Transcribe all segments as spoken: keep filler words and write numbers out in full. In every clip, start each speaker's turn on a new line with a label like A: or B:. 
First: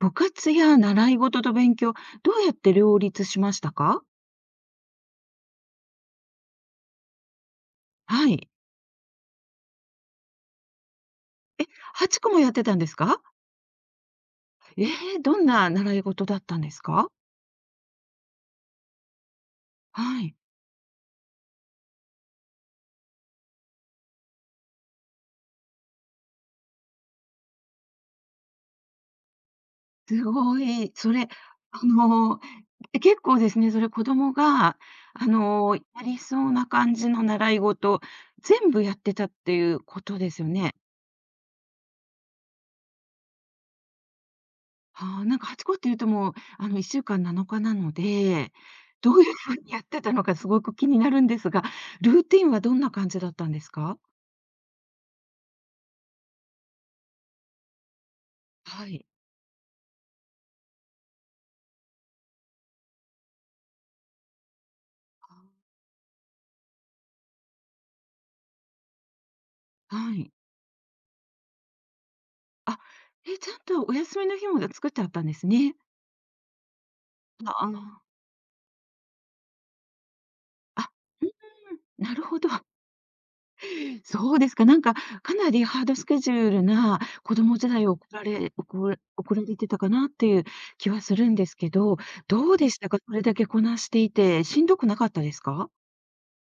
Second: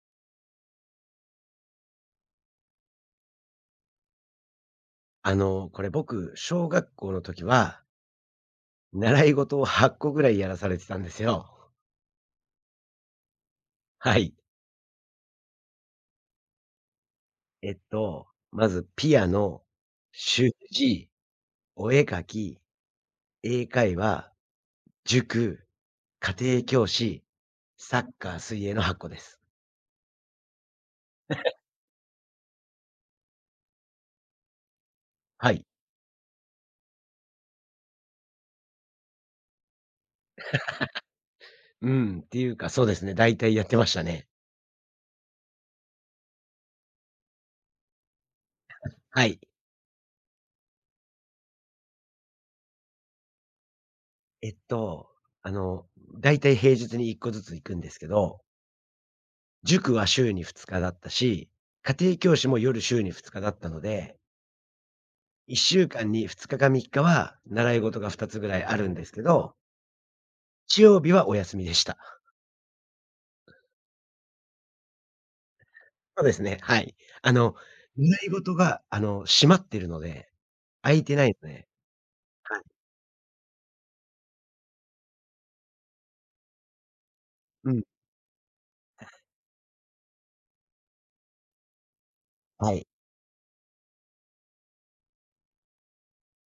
A: 部活や習い事と勉強、どうやって両立しましたか？
B: あの、これ僕、小学校の時は、
A: はい。
B: 習い事をはちこぐらいやらされてたんですよ。
A: え、はちこもやってたんですか？
B: はい。
A: ええ、どんな習い事だったんですか？
B: えっと、まずピアノ、
A: はい。
B: 習字、お絵描き、英会話、塾、家庭教師、サッカー、水泳のはちこです。
A: すごい。それ、あの、結構ですね、それ子供が、あ
B: はい。
A: の、やりそうな感じの習い事、全部やってたっていうことですよね。
B: うん、っていうか、そうですね、大体やってましたね。
A: ああ、なんかはちこっていうともう、あの、いっしゅうかんなのかなのかなので、どう
B: は
A: いう
B: い。
A: ふうにやってたのかすごく気になるんですが、ルーティンはどんな感じだったんですか？
B: えっと、あの、大体平日にいっこずつ行くんですけど、
A: はい。
B: 塾は週にふつかだったし、家庭教師も夜週にふつかだったので、いっしゅうかんにふつかかみっかは習い事がふたつぐらいあるんですけど、
A: あ、はい。
B: 日曜日はお休みでした。
A: あ、え、ちゃんとお休みの日も作ってあったんですね。
B: そうですね、はい。あ
A: あ、
B: の、
A: あの
B: 習い事が、あの、閉まってるので、
A: あ、
B: 空いてな
A: ん、
B: いですね。
A: なるほど。
B: はい。
A: そうですか。なんか、かなりハードスケジュールな子供時
B: うん、
A: 代を送られ送ら送られてたかなっていう気はするんですけど、どうで
B: は
A: し
B: い。
A: たか？それだけこなしていて、しんどくなかったですか？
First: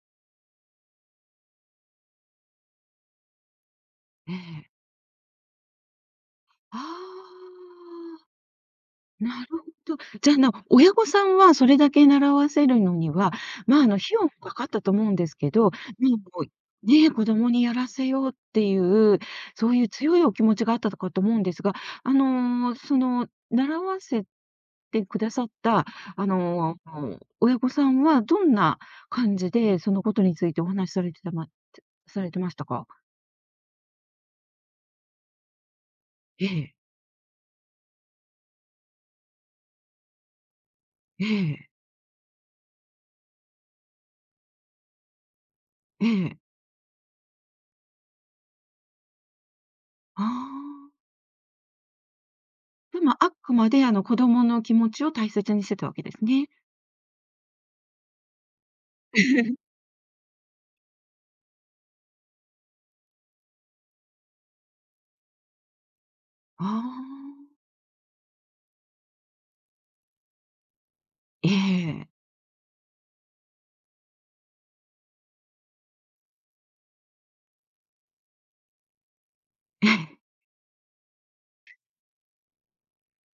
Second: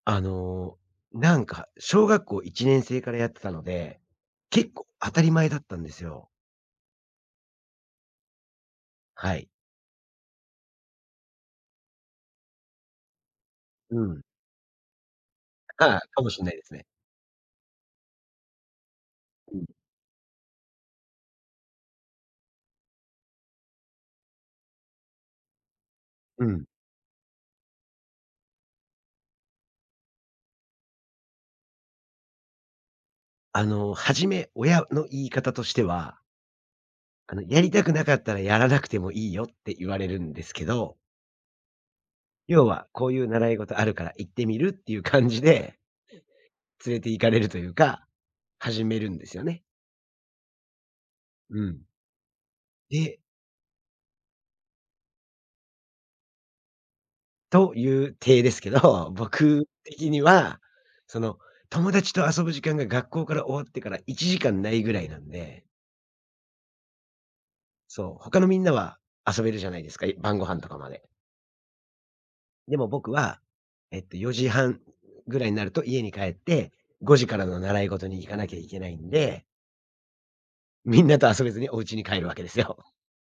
B: あの、なんか、小学校いちねん生からやってたので、
A: ええ。
B: 結構当たり前だったんですよ。
A: ああ。
B: は
A: な
B: い。
A: るほど。じゃあ、な親御さんはそれだけ習わせるのには、まあ、あの、
B: う
A: 費
B: ん。
A: 用もかかったと思うんですけど、
B: ああ、
A: な
B: か
A: ん
B: も
A: か
B: しん
A: こ
B: ないですね。
A: う、ね、子供にやらせようっていう、
B: うん。
A: そういう強いお気持ちがあったとかと思うんですが、あの、その、習わせてくださった、あ
B: うん。
A: の、親御さんはどんな感じで、そのことについてお話しされてたまされてましたか？
B: あの、初め親の言い方としては、
A: ええ、
B: あの、やりたくなかったらやらなくてもいいよって言われるんですけど、
A: ええ、
B: 要は、こういう習い事あるから行ってみるっていう感じで、
A: ええ。
B: 連れて行かれるというか、始めるんですよね。
A: ああ。
B: うん。
A: でも、
B: で、
A: あくまで、あの、子供の気持ちを大切にしてたわけですね。
B: という体ですけど、僕 的には、その、友達と遊ぶ時間が学校から終わってからいちじかんないぐらいなんで、
A: ああ、
B: そう、他のみんなは遊べるじゃないですか、晩ご飯とかまで。
A: ええ。
B: でも僕は、えっと、よじはんぐらいになると家に帰って、ごじからの習い事に行かなきゃいけないんで、みんなと遊べずにお家に帰るわけですよ。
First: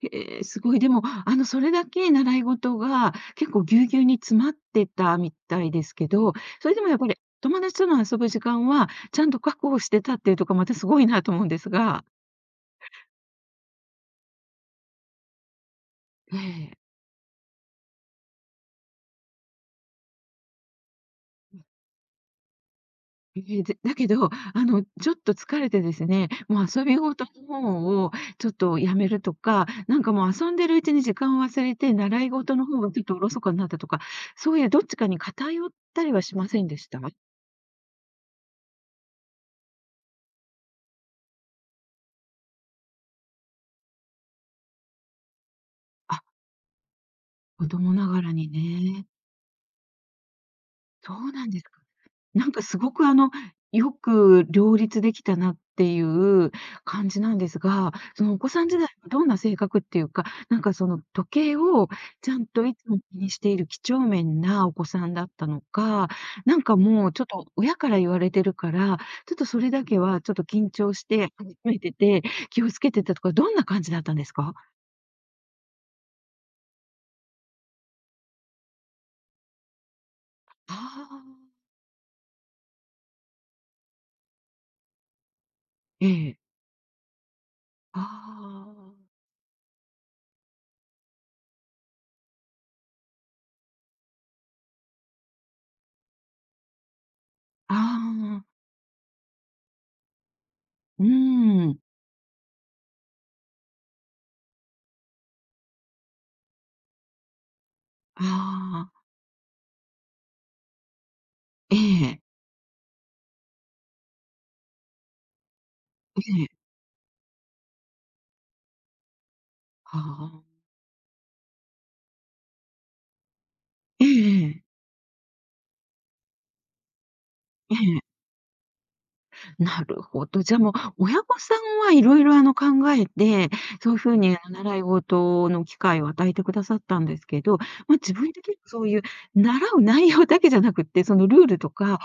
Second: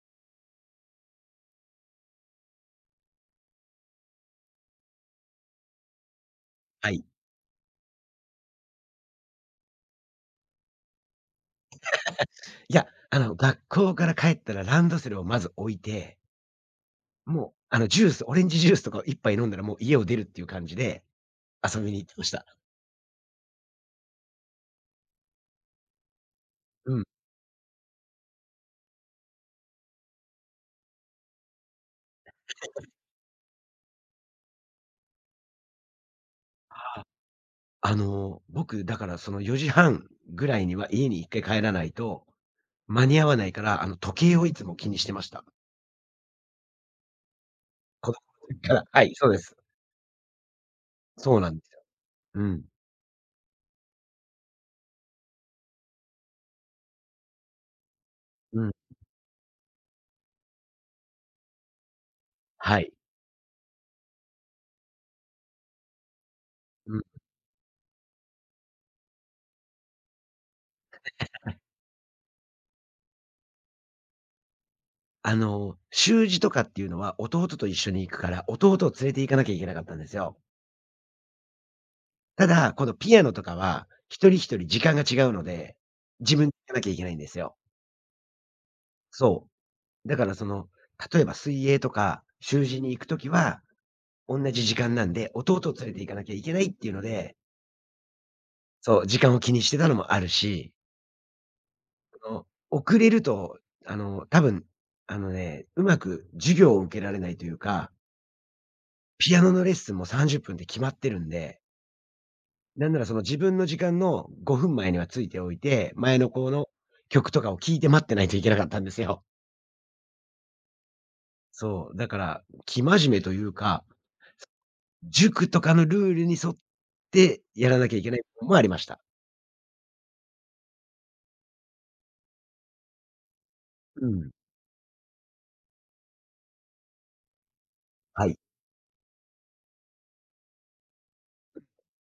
A: ええ、ええすごい。でも、あの、それだけ習い事が結構ぎゅうぎゅうに詰まってたみたいですけど、それでも
B: は
A: やっ
B: い。
A: ぱり友達との遊ぶ時間はちゃんと確保してたっていうとこ、またすごいなと思うんですが。
B: いや、あの、学校から帰ったらランドセルをまず置いて、
A: ええ。
B: もう、あの、ジュース、オレンジジュースとかを一杯飲んだらもう家を出るっていう感じで遊びに行ってました。
A: ええ、でだけど、あの、ちょっと疲れてですね、もう遊び
B: うん。
A: 事の方をちょっとやめるとか、なんかもう遊んでるうちに時間を忘れて、習い事の方がちょっとおろそかになったとか、そういうどっちかに偏ったりはしませんでした？
B: あの、僕だからそのよじはんぐらいには家に一回帰らないと間に合わないから、あの、時計をいつも気にしてました。
A: あ、子供な
B: 子供
A: がらに
B: の時から。は
A: ね。
B: い、そうです。
A: そう
B: そう
A: な
B: な
A: ん
B: ん
A: で
B: で
A: す
B: す
A: か。
B: よ。う
A: なんか
B: ん。
A: すごくあの、よく両立できたなっていう感じなんですが、そのお子
B: う
A: さん
B: ん。
A: 時代はどんな性格っていうか、なんかその時計をちゃんとい
B: は
A: つ
B: い。
A: も気にしている几帳面なお子さんだったのか、なんか
B: うん。
A: もうちょっと親から言われてるから、ちょっとそれだけはちょっと緊張して、張めてて、気をつけてたとか、どんな感じだったんですか？
B: あの、習字とかっていうのは弟と一緒に行くから、弟を連れて行かなきゃいけなかったんですよ。
A: ああー、
B: ただ、このピアノとかは、一人一人時間が違うので、
A: え
B: 自
A: え、
B: 分で弾かなきゃいけないんですよ。
A: あ
B: そう。だからその、例えば水泳とか、習字に行くときは、同じ時間なんで、弟を連れて行かなきゃいけないっていうので、
A: あ、ああ、
B: そう、時間を気にしてたのもあるし、
A: うーん、
B: その、遅れると、あの、多分、あのね、うまく授業を受けられないというか、
A: ああ、
B: ピアノのレッスンもさんじゅっぷんっぷんって決まってるんで、
A: ええ、
B: なんならその自分の時間のごふんまえにはついておいて、前
A: え
B: の子
A: え。
B: の曲とかを聴いて待ってないといけなかったんですよ。
A: はあ。
B: そう、だから、生真面目というか、
A: ええええ。
B: 塾とかのルールに沿ってやらなきゃいけないのもありました。
A: なるほど。じゃあ、もう親御さんはいろいろ、あの、考えて、そういう
B: う
A: ふう
B: ん。
A: に、あの、習い事の機会を与えてくださったんですけど、まあ、自
B: は
A: 分
B: い。
A: 的に構そういう習う内容だけじゃなくって、そのルールとか、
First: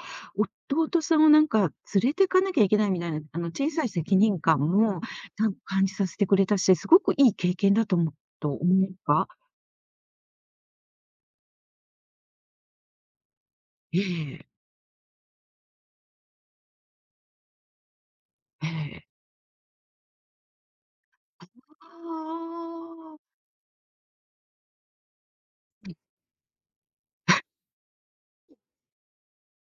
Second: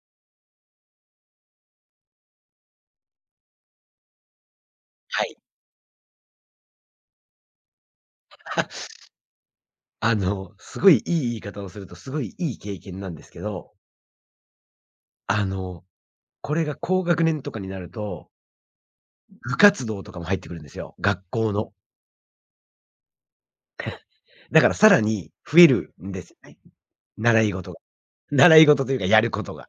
A: 弟さんをなんか連れていかなきゃいけないみたいな、あの、小さい責任感も
B: はい。
A: ちゃんと感じさせてくれたし、すごくいい経験だと思うと思うか？
B: あの、すごいいい言い方をすると、すごいいい経験なんですけど、
A: ええ。
B: あの、これが高学年とかになると、
A: ええ。
B: 部活動とかも入ってくるんですよ、学校の。
A: ああ。
B: だからさらに増えるんですよね、習い事が。習い事というかやることが。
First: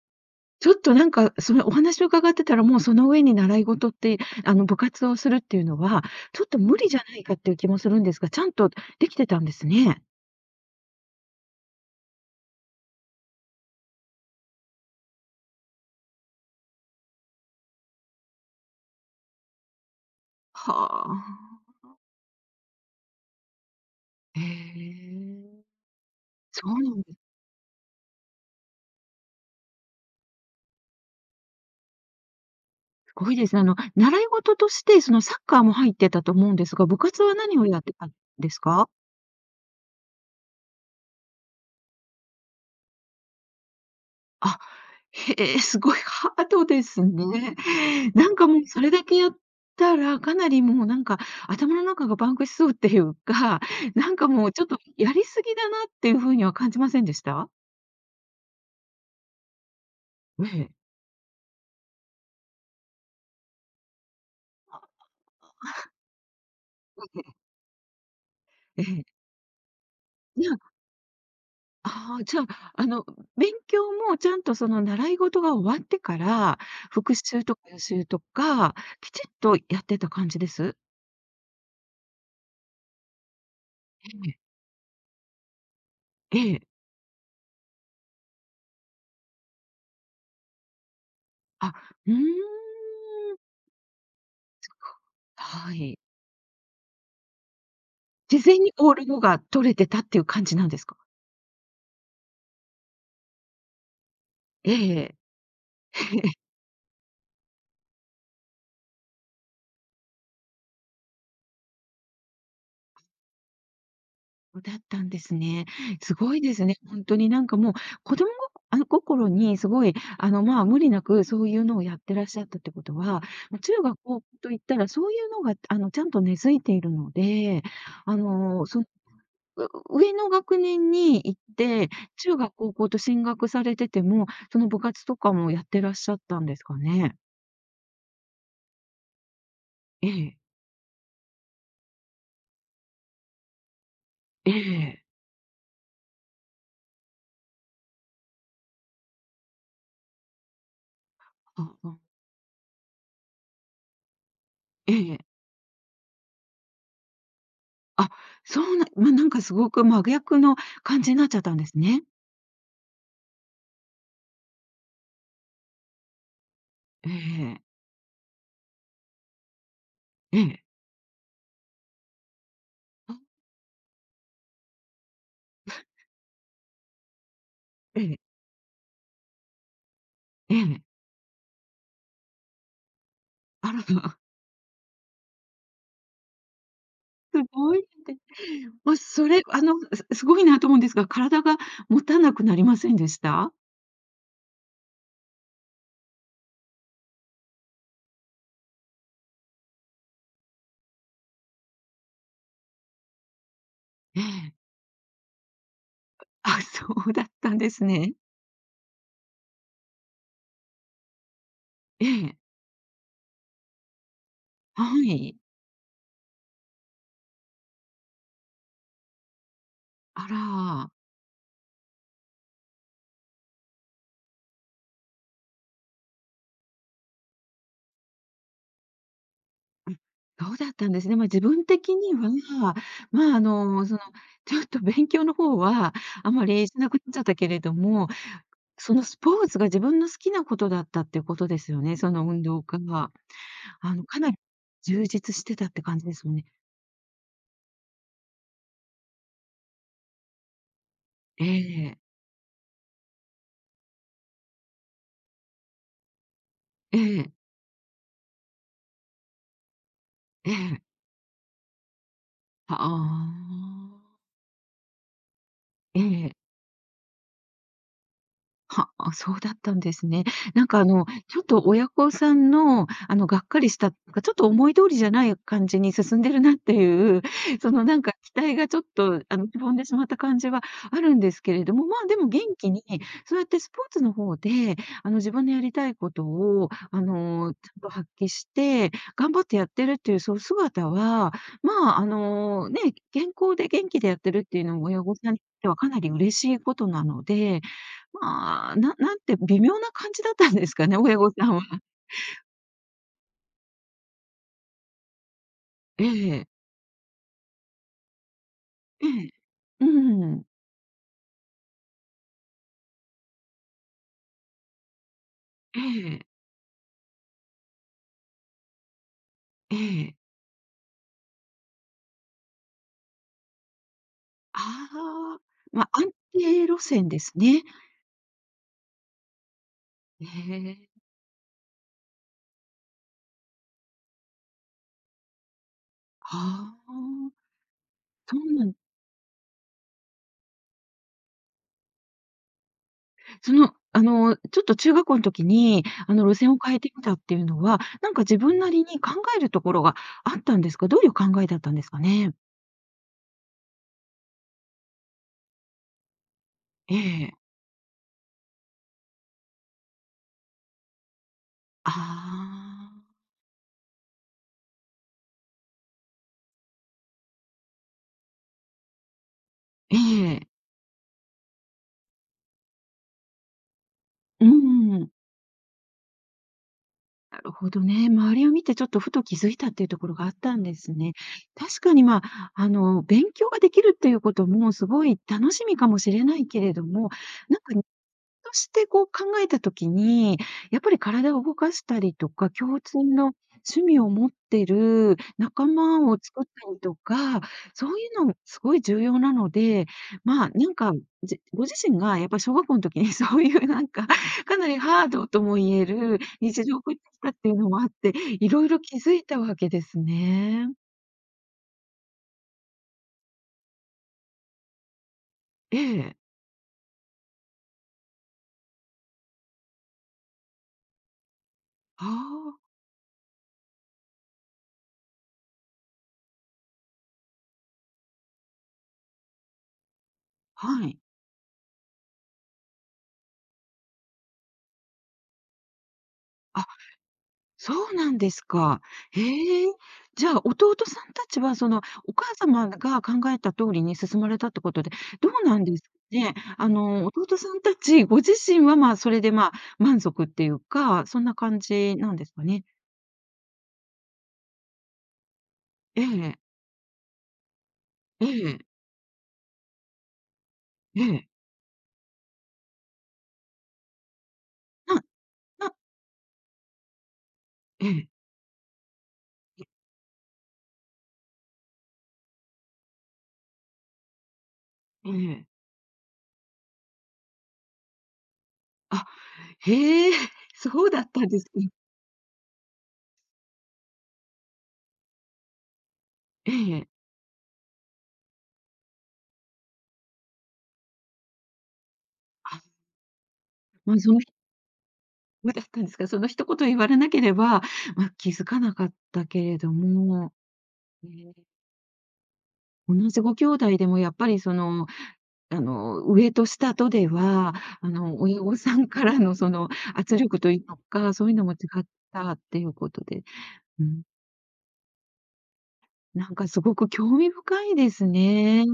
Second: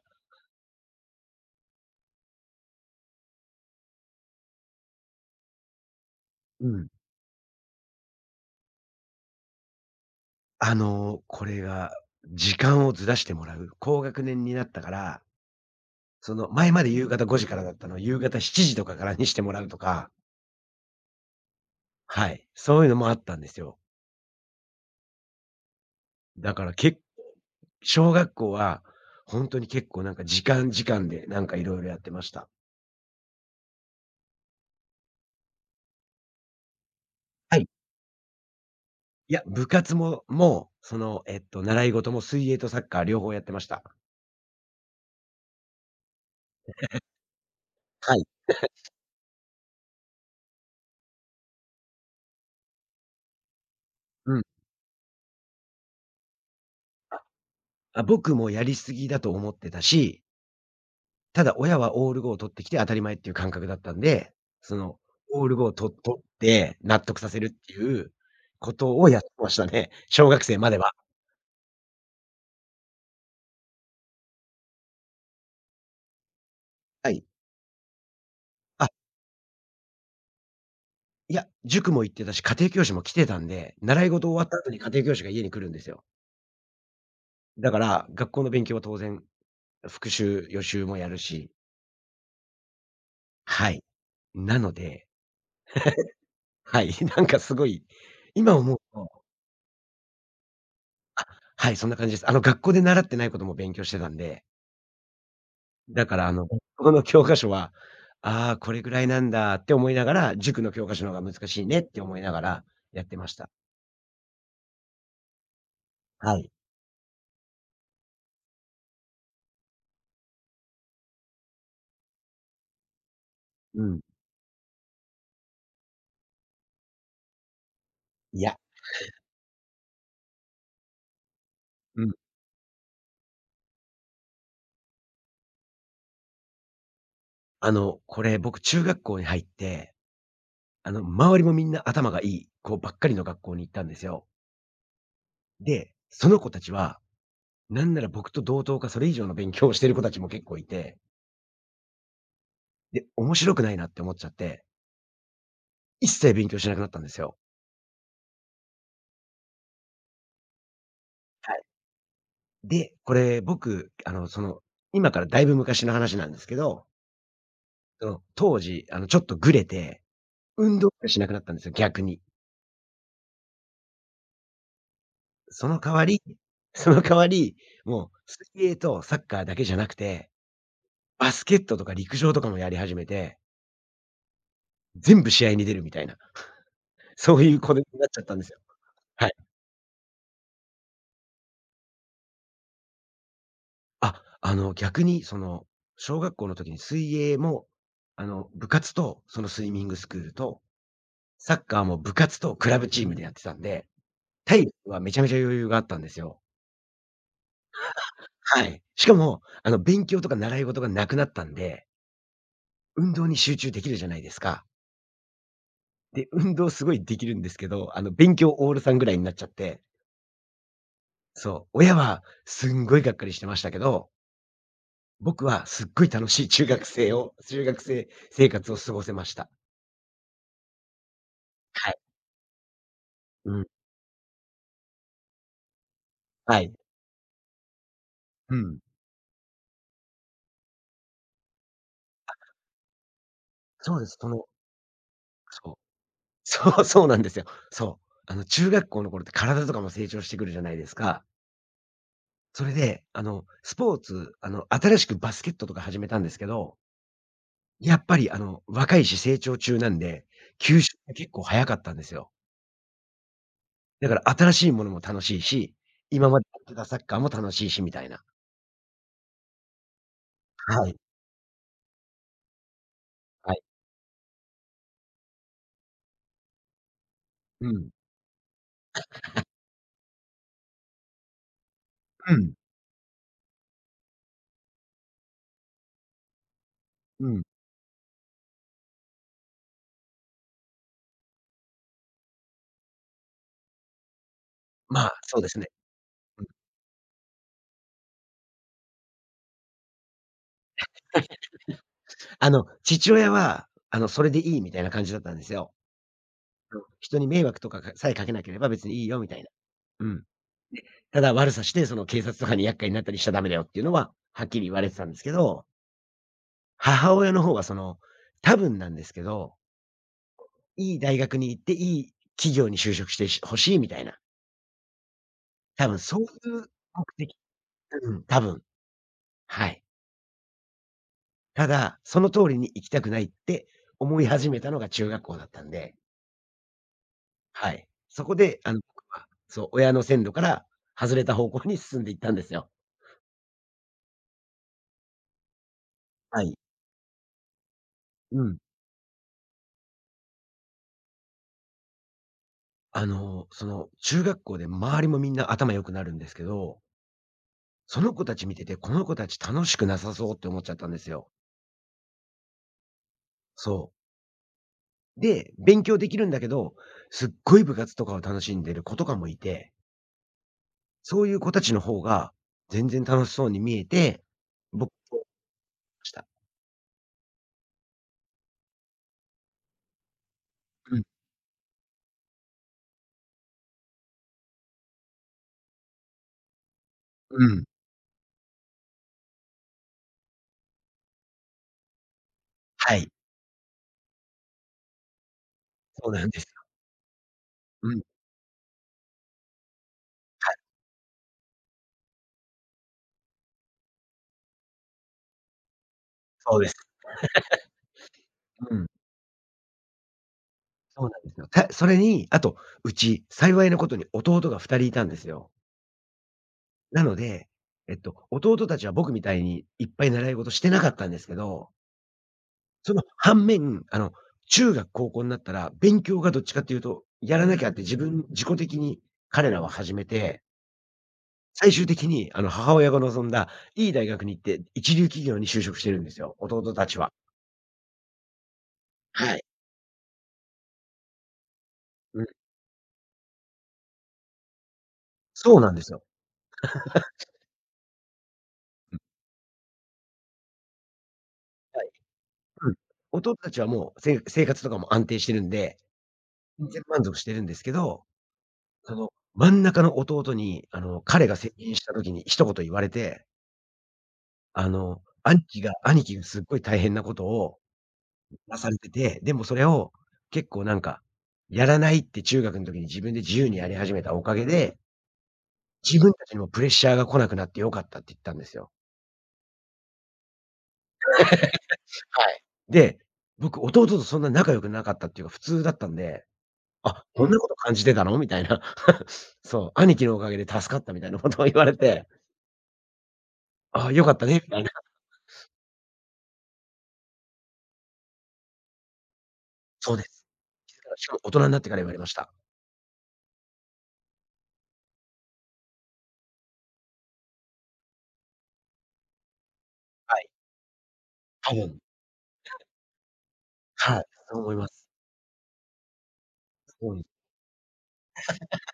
A: ちょっとなんか、それお話を伺ってたら、もうその上に習い事って、あの、部活をするっていうのは、ちょっと
B: う
A: 無理
B: ん。
A: じゃないかっていう気もするんですが、ちゃんとできてたんですね。
B: あの、これが、時間をずらしてもらう。高学年になったから、その、前まで夕方ごじからだったのを、夕方しちじとかからにしてもらうとか、
A: はあ。
B: はい、そういうのもあったんですよ。
A: へえ。
B: だか
A: そ
B: ら
A: う
B: け
A: な
B: っ
A: んです。
B: 小学校は、ほんとに結構なんか時間時間で、なんか色々やってました。
A: すごいですね。あの、習い事として、そのサッカーも入ってたと思うんですが、部活は
B: は
A: 何を
B: い。
A: やってたんですか？
B: いや、部活も、もう、その、えっと、習い事も水泳とサッカー両方やってました。
A: あ。へえ、すごいハードですね。
B: はい。
A: なんかもうそれだけやったら、かなりもうなんか頭の中がパンクしそうっていうか、なんか
B: うん。
A: もうちょっとやりすぎだなっていう風には感じませんでした？
B: あ、僕もやりすぎだと思ってたし、
A: ええ。
B: ただ、親はオールごを取ってきて当たり前っていう感覚だったんで、そ
A: あ、
B: の、オール5をと取って納得させるっていうこ
A: ええ、
B: と
A: え
B: をや
A: え。
B: ってましたね。小学
A: じゃ
B: 生
A: あ、
B: までは。
A: ああ、じゃあ、あの、勉強もちゃんとその習い事が終わってから、
B: は
A: 復
B: い。
A: 習とか予習とか、
B: あ、
A: きちっとやってた感じです？
B: いや、塾も行ってたし、家庭教師も来てたんで、習い
A: え
B: 事終わっ
A: え。
B: た後に家庭教師が家に来るんですよ。
A: ええ。
B: だから、学校の勉強は当然、復習、予習もやるし、
A: あ、うーん、
B: はい。なの
A: そっか。
B: で、
A: はい。
B: はい、なんかすごい、
A: 事
B: 今
A: 前に
B: 思う
A: オールご
B: と、
A: が取れてたっていう感じなんですか？
B: あ、はい、そんな感じです。あの、学校で習ってないことも勉強してたんで、
A: ええええ。
B: だからあの、学校の教科書は、ああ、これぐらいなんだって思いながら、塾の教科書の方が難しいねって思いながらやってました。
A: そうだったんですね。すご
B: は
A: い
B: い。
A: ですね。ほんとになんかもう、子供ごあの、心にすごい、あの、まあ、無理なくそういうのをやってらっしゃったってことは、ま、中
B: う
A: 学
B: ん。
A: 高校といったらそういうのが、あの、ちゃんと根付いているので、あ
B: いや、
A: の、その、う上の学年に行って、
B: うん。
A: 中学高校と進学されてても、その部活とかもやってらっしゃったんですかね？
B: あの、これ僕中学校に入って、
A: ええ。
B: あの、周りもみんな頭がいい子ばっかりの学校に行ったんですよ。
A: ええ。
B: で、その子たちは、なんなら僕と同等かそれ以上の勉強をしてる子たちも結構いて、
A: ああ。
B: で、面白くないなって思っちゃって、
A: ええ。
B: 一切勉強しなくなったんですよ。
A: あ、そうなまあ、なんかすごく真逆の感じになっちゃっ
B: は
A: たん
B: い。
A: ですね。
B: で、これ僕、あの、その、今からだいぶ昔の話なんですけど、
A: ええええ。
B: その、当時、あの、ちょっとぐれて、
A: ええ。
B: 運動しなくなったんですよ、逆に。
A: あ、
B: その代わり その代わり、
A: え
B: も
A: え、
B: う水泳とサッカーだけじゃなくて、
A: ええ。
B: バスケットとか陸上とかもやり始めて、
A: あら
B: 全部試合に出るみたいな、そう
A: す
B: いう子
A: ご
B: に
A: い
B: なっ
A: で
B: ちゃったんですよ。
A: もうそ
B: はい。
A: れ、あの、すすごいなと思うんですが、体が持たなくなりませんでした？
B: あ、あの、逆にその、小学校の時に水泳も、あの、部活とそのスイミングスクールと、サッカーも部活とクラブチームでやってたんで、
A: ええ。
B: 体力はめちゃめちゃ余裕があったんですよ。
A: あ、そうだったんですね。
B: はい。しかも、あの、勉強とか習い事がなくなったんで、
A: ええ、
B: 運動に集中できるじゃないですか。
A: はい。
B: で、運動すごいできるんですけど、あの、勉強オールさんぐらいになっちゃって、
A: あら、
B: そう、親はすんごいがっかりしてましたけど、僕はすっごい楽しい中学生を中学生生活を過ごせました。
A: うそうだったんですね。まあ、自分
B: は
A: 的
B: い。
A: には、まあ、あ
B: うん。
A: の、その、ちょっと勉強の方はあま
B: は
A: りし
B: い。
A: なくなっちゃったけれども、
B: うん。
A: そのスポーツが自分の好きなことだったっていうことですよね、その運動家があ
B: そう
A: の、
B: です。
A: か
B: そ
A: なり
B: の、
A: 充実してたっ
B: そう。
A: て感じですもんね。
B: そう、そうなんですよ。そう。あの、中学校の頃って体とかも成長してくるじゃないですか。
A: ええ、
B: それで、あの、スポーツ、あの、新しくバスケットとか始めたんですけど、
A: ええ、ええ、
B: やっぱり、あの、若いし成長中なんで、
A: え
B: 吸
A: え。
B: 収が結構早かったんですよ。
A: ああ。
B: だから新しいものも楽しいし、
A: え
B: 今
A: え。
B: までやってたサッカーも楽しいしみたいな。
A: はあ、そうだったんですね。なんかあ
B: はい。
A: の、ちょっと親御さんの、あの、がっ
B: は
A: か
B: い。
A: りしたか、ちょっと思い通りじゃない感じに進んでるなっていう、
B: う
A: その
B: ん。
A: なんか期待がちょっと、あの、しぼんでしまった感じはあるんですけれども、まあ、でも
B: う
A: 元
B: ん。
A: 気に、そうやってスポーツの方で、あの、自分のやりたいことを、あ
B: うん。
A: の、ちゃんと発揮して、頑張ってやってるっていうその姿は、まあ、あの、ね、健康で元気でやってるっていうのも親
B: まあ、
A: 御さん
B: そ
A: に
B: う
A: とっ
B: ですね。
A: てはかなり嬉
B: う
A: し
B: ん。
A: いことなので、まあ、ななんて微妙な感じだったんですかね、親御さんは。
B: あの、父親は、あの、それでいいみたいな感じだったんですよ。
A: ええ、
B: うん。人に迷惑とかかさえかけなければ別にいい
A: え
B: よみ
A: え、
B: たいな。
A: う
B: うん。
A: ん、
B: ただ悪さして、その警察とかに厄介になったりしちゃダメだよっていうのは、はっきり言われてたんですけど、
A: ええ、
B: 母親の方はその、多分なんですけど、
A: ええ。
B: いい大学に行って、いい企業に就職してし欲しいみたいな、
A: ああ、ま、
B: 多
A: あ
B: 分
A: 安
B: そうい
A: 定
B: う
A: 路線
B: 目
A: で
B: 的、
A: すね。
B: うん、多分、はい。
A: ええ、
B: ただ、その通りに行きたくないって思い始めたのが中学校だったんで、
A: はあ、
B: はい。そこ
A: そう
B: で、
A: な
B: あ
A: ん
B: の、僕は、そう、親の先度から外れた方向に進んでいったんですよ。
A: その、あの、ちょっと中学校の時に、あの、路
B: は
A: 線
B: い。
A: を変えてみたっていうのは、なんか自
B: うん。
A: 分なりに考えるところがあったんですか？どういう考えだったんですかね？
B: あの、その、中学校で周りもみんな頭良くなるんですけど、
A: ええ。
B: その子たち見てて、この子たち楽しくなさそうって思っちゃったんですよ。
A: ああ、
B: そう。で、勉強できるんだけど、すっごい部活とかを楽しんでる子とかもいて、
A: ええ、
B: そういう子たちの方が全然楽しそうに見えて、
A: う
B: 僕
A: ん。
B: そうした。
A: なるほどね。周りを見てちょっとふと気づいたっていうところがあったんです
B: うん、
A: ね。確かに、まあ、あの、勉強ができるっていうこともすごい楽しみかもしれないけれども、
B: う
A: なん
B: ん。
A: かとしてこう考えた時に、やっぱり体を動かしたりとか、共
B: は
A: 通
B: い、
A: の趣味を持ってる仲間
B: そう
A: を
B: なんで
A: 作
B: す
A: っ
B: よ。
A: たりとか、そ
B: う
A: う
B: ん、
A: いうのすごい重要なので、まあ、なんか、じご自身がやっぱり小学校の時に そういうなんか、かなりハードとも言える
B: そう
A: 日
B: で
A: 常を
B: す。
A: 送ってきたっていうのもあって、いろい
B: う
A: ろ
B: ん、
A: 気づいたわけですね。
B: そうなんですよ。たそれに、あと、うち、幸いなことに弟が二人いたんですよ。
A: ええ。
B: なので、えっと、弟たちは僕みたいにいっぱい習い事してなかったんですけど、
A: あ
B: その反面、あの、中学、高校になったら、勉強がどっちかっていうと、やらなきゃって自分自己的に彼らは始めて、
A: あ、はい。
B: 最終的に、あの、母親が望んだいい大学に行って、一流企業に就職してるんですよ、弟たちは。
A: そうなんですか。へ
B: はい。
A: え。じゃあ、弟さんたちは、その、お
B: うん、
A: 母様が考えた通りに進まれたってことで、どう
B: そ
A: な
B: う
A: ん
B: なん
A: で
B: で
A: すか
B: すよ。
A: ね。あの、弟さんたちご自身は、ま
B: う
A: あ、
B: ん。
A: それで、まあ、満足っていうか、そんな感
B: はい。
A: じなんですかね。
B: うん。弟たちはもう、せ生活とかも安定してるんで、
A: ええ、
B: 全然満足してるんですけど、
A: ええ、
B: その、真ん中の弟に、あの、
A: え
B: 彼
A: え。
B: が成人した時に一言言われて、あ
A: な
B: の、兄貴が
A: な
B: 兄貴がすっごい大変なことを
A: ええ、
B: なされてて、でもそれを結構なんか、やらないって中学の時に自分で自由にやり始めたおかげで、
A: ええ。
B: 自分たちにもプレッシャーが来なくなって良かったって言ったんですよ。
A: あ、へえ、そうだったんですね。
B: はい。で、僕、弟とそんな仲良くなかったっていうか、普通だったんで、
A: ええ。
B: 「あ、こんなこと感じてたの？」みたいな。そう、兄貴のおかげで助かったみたいなことを言われて、
A: あ、
B: 「ああ、
A: まあ、
B: 良か
A: そ
B: っ
A: の
B: たね」みたいな。
A: そうだったんですか。その一言言われなければ、まあ、気づかなかったけれど
B: そうです。
A: も。
B: し
A: え
B: かも大
A: え。
B: 人になってから言われました。
A: 同じご兄弟でもやっぱりその、あの、上と下とでは、あの、親御さんからのその圧
B: はい、
A: 力というのか、そういうのも
B: 多
A: 違
B: 分。
A: ったっていうことで、う
B: は
A: ん、
B: い、そう思います。
A: なんかすごく
B: そうで
A: 興
B: す。
A: 味深いですね。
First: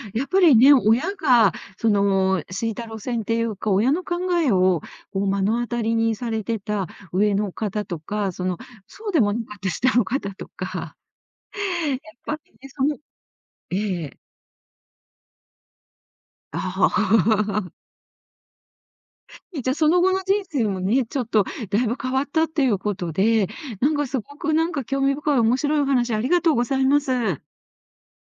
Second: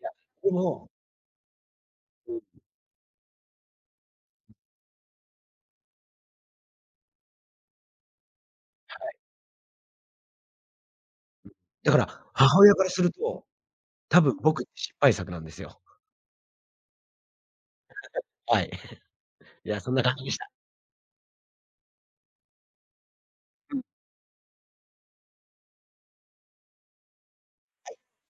B: いや、
A: やっぱ
B: で
A: りね、
B: も、
A: 親がその敷いた路線っていうか、親の考えをこう目の当たりにされてた上の方とか、その、そうでもなかった下の方とか、
B: だ
A: や
B: か
A: っ
B: ら
A: ぱり
B: 母
A: ね、
B: 親か
A: そ
B: ら
A: の
B: すると
A: ええ、
B: 多分僕って失敗作なんですよ。
A: ああ。
B: はい。
A: じ
B: い
A: ゃあ、
B: や、
A: そ
B: そん
A: の
B: な
A: 後
B: 感
A: の
B: じでし
A: 人
B: た。
A: 生もね、ちょっとだいぶ変わったっていうことで、なんかすごくなんか興味深い面白いお話ありがとうございます。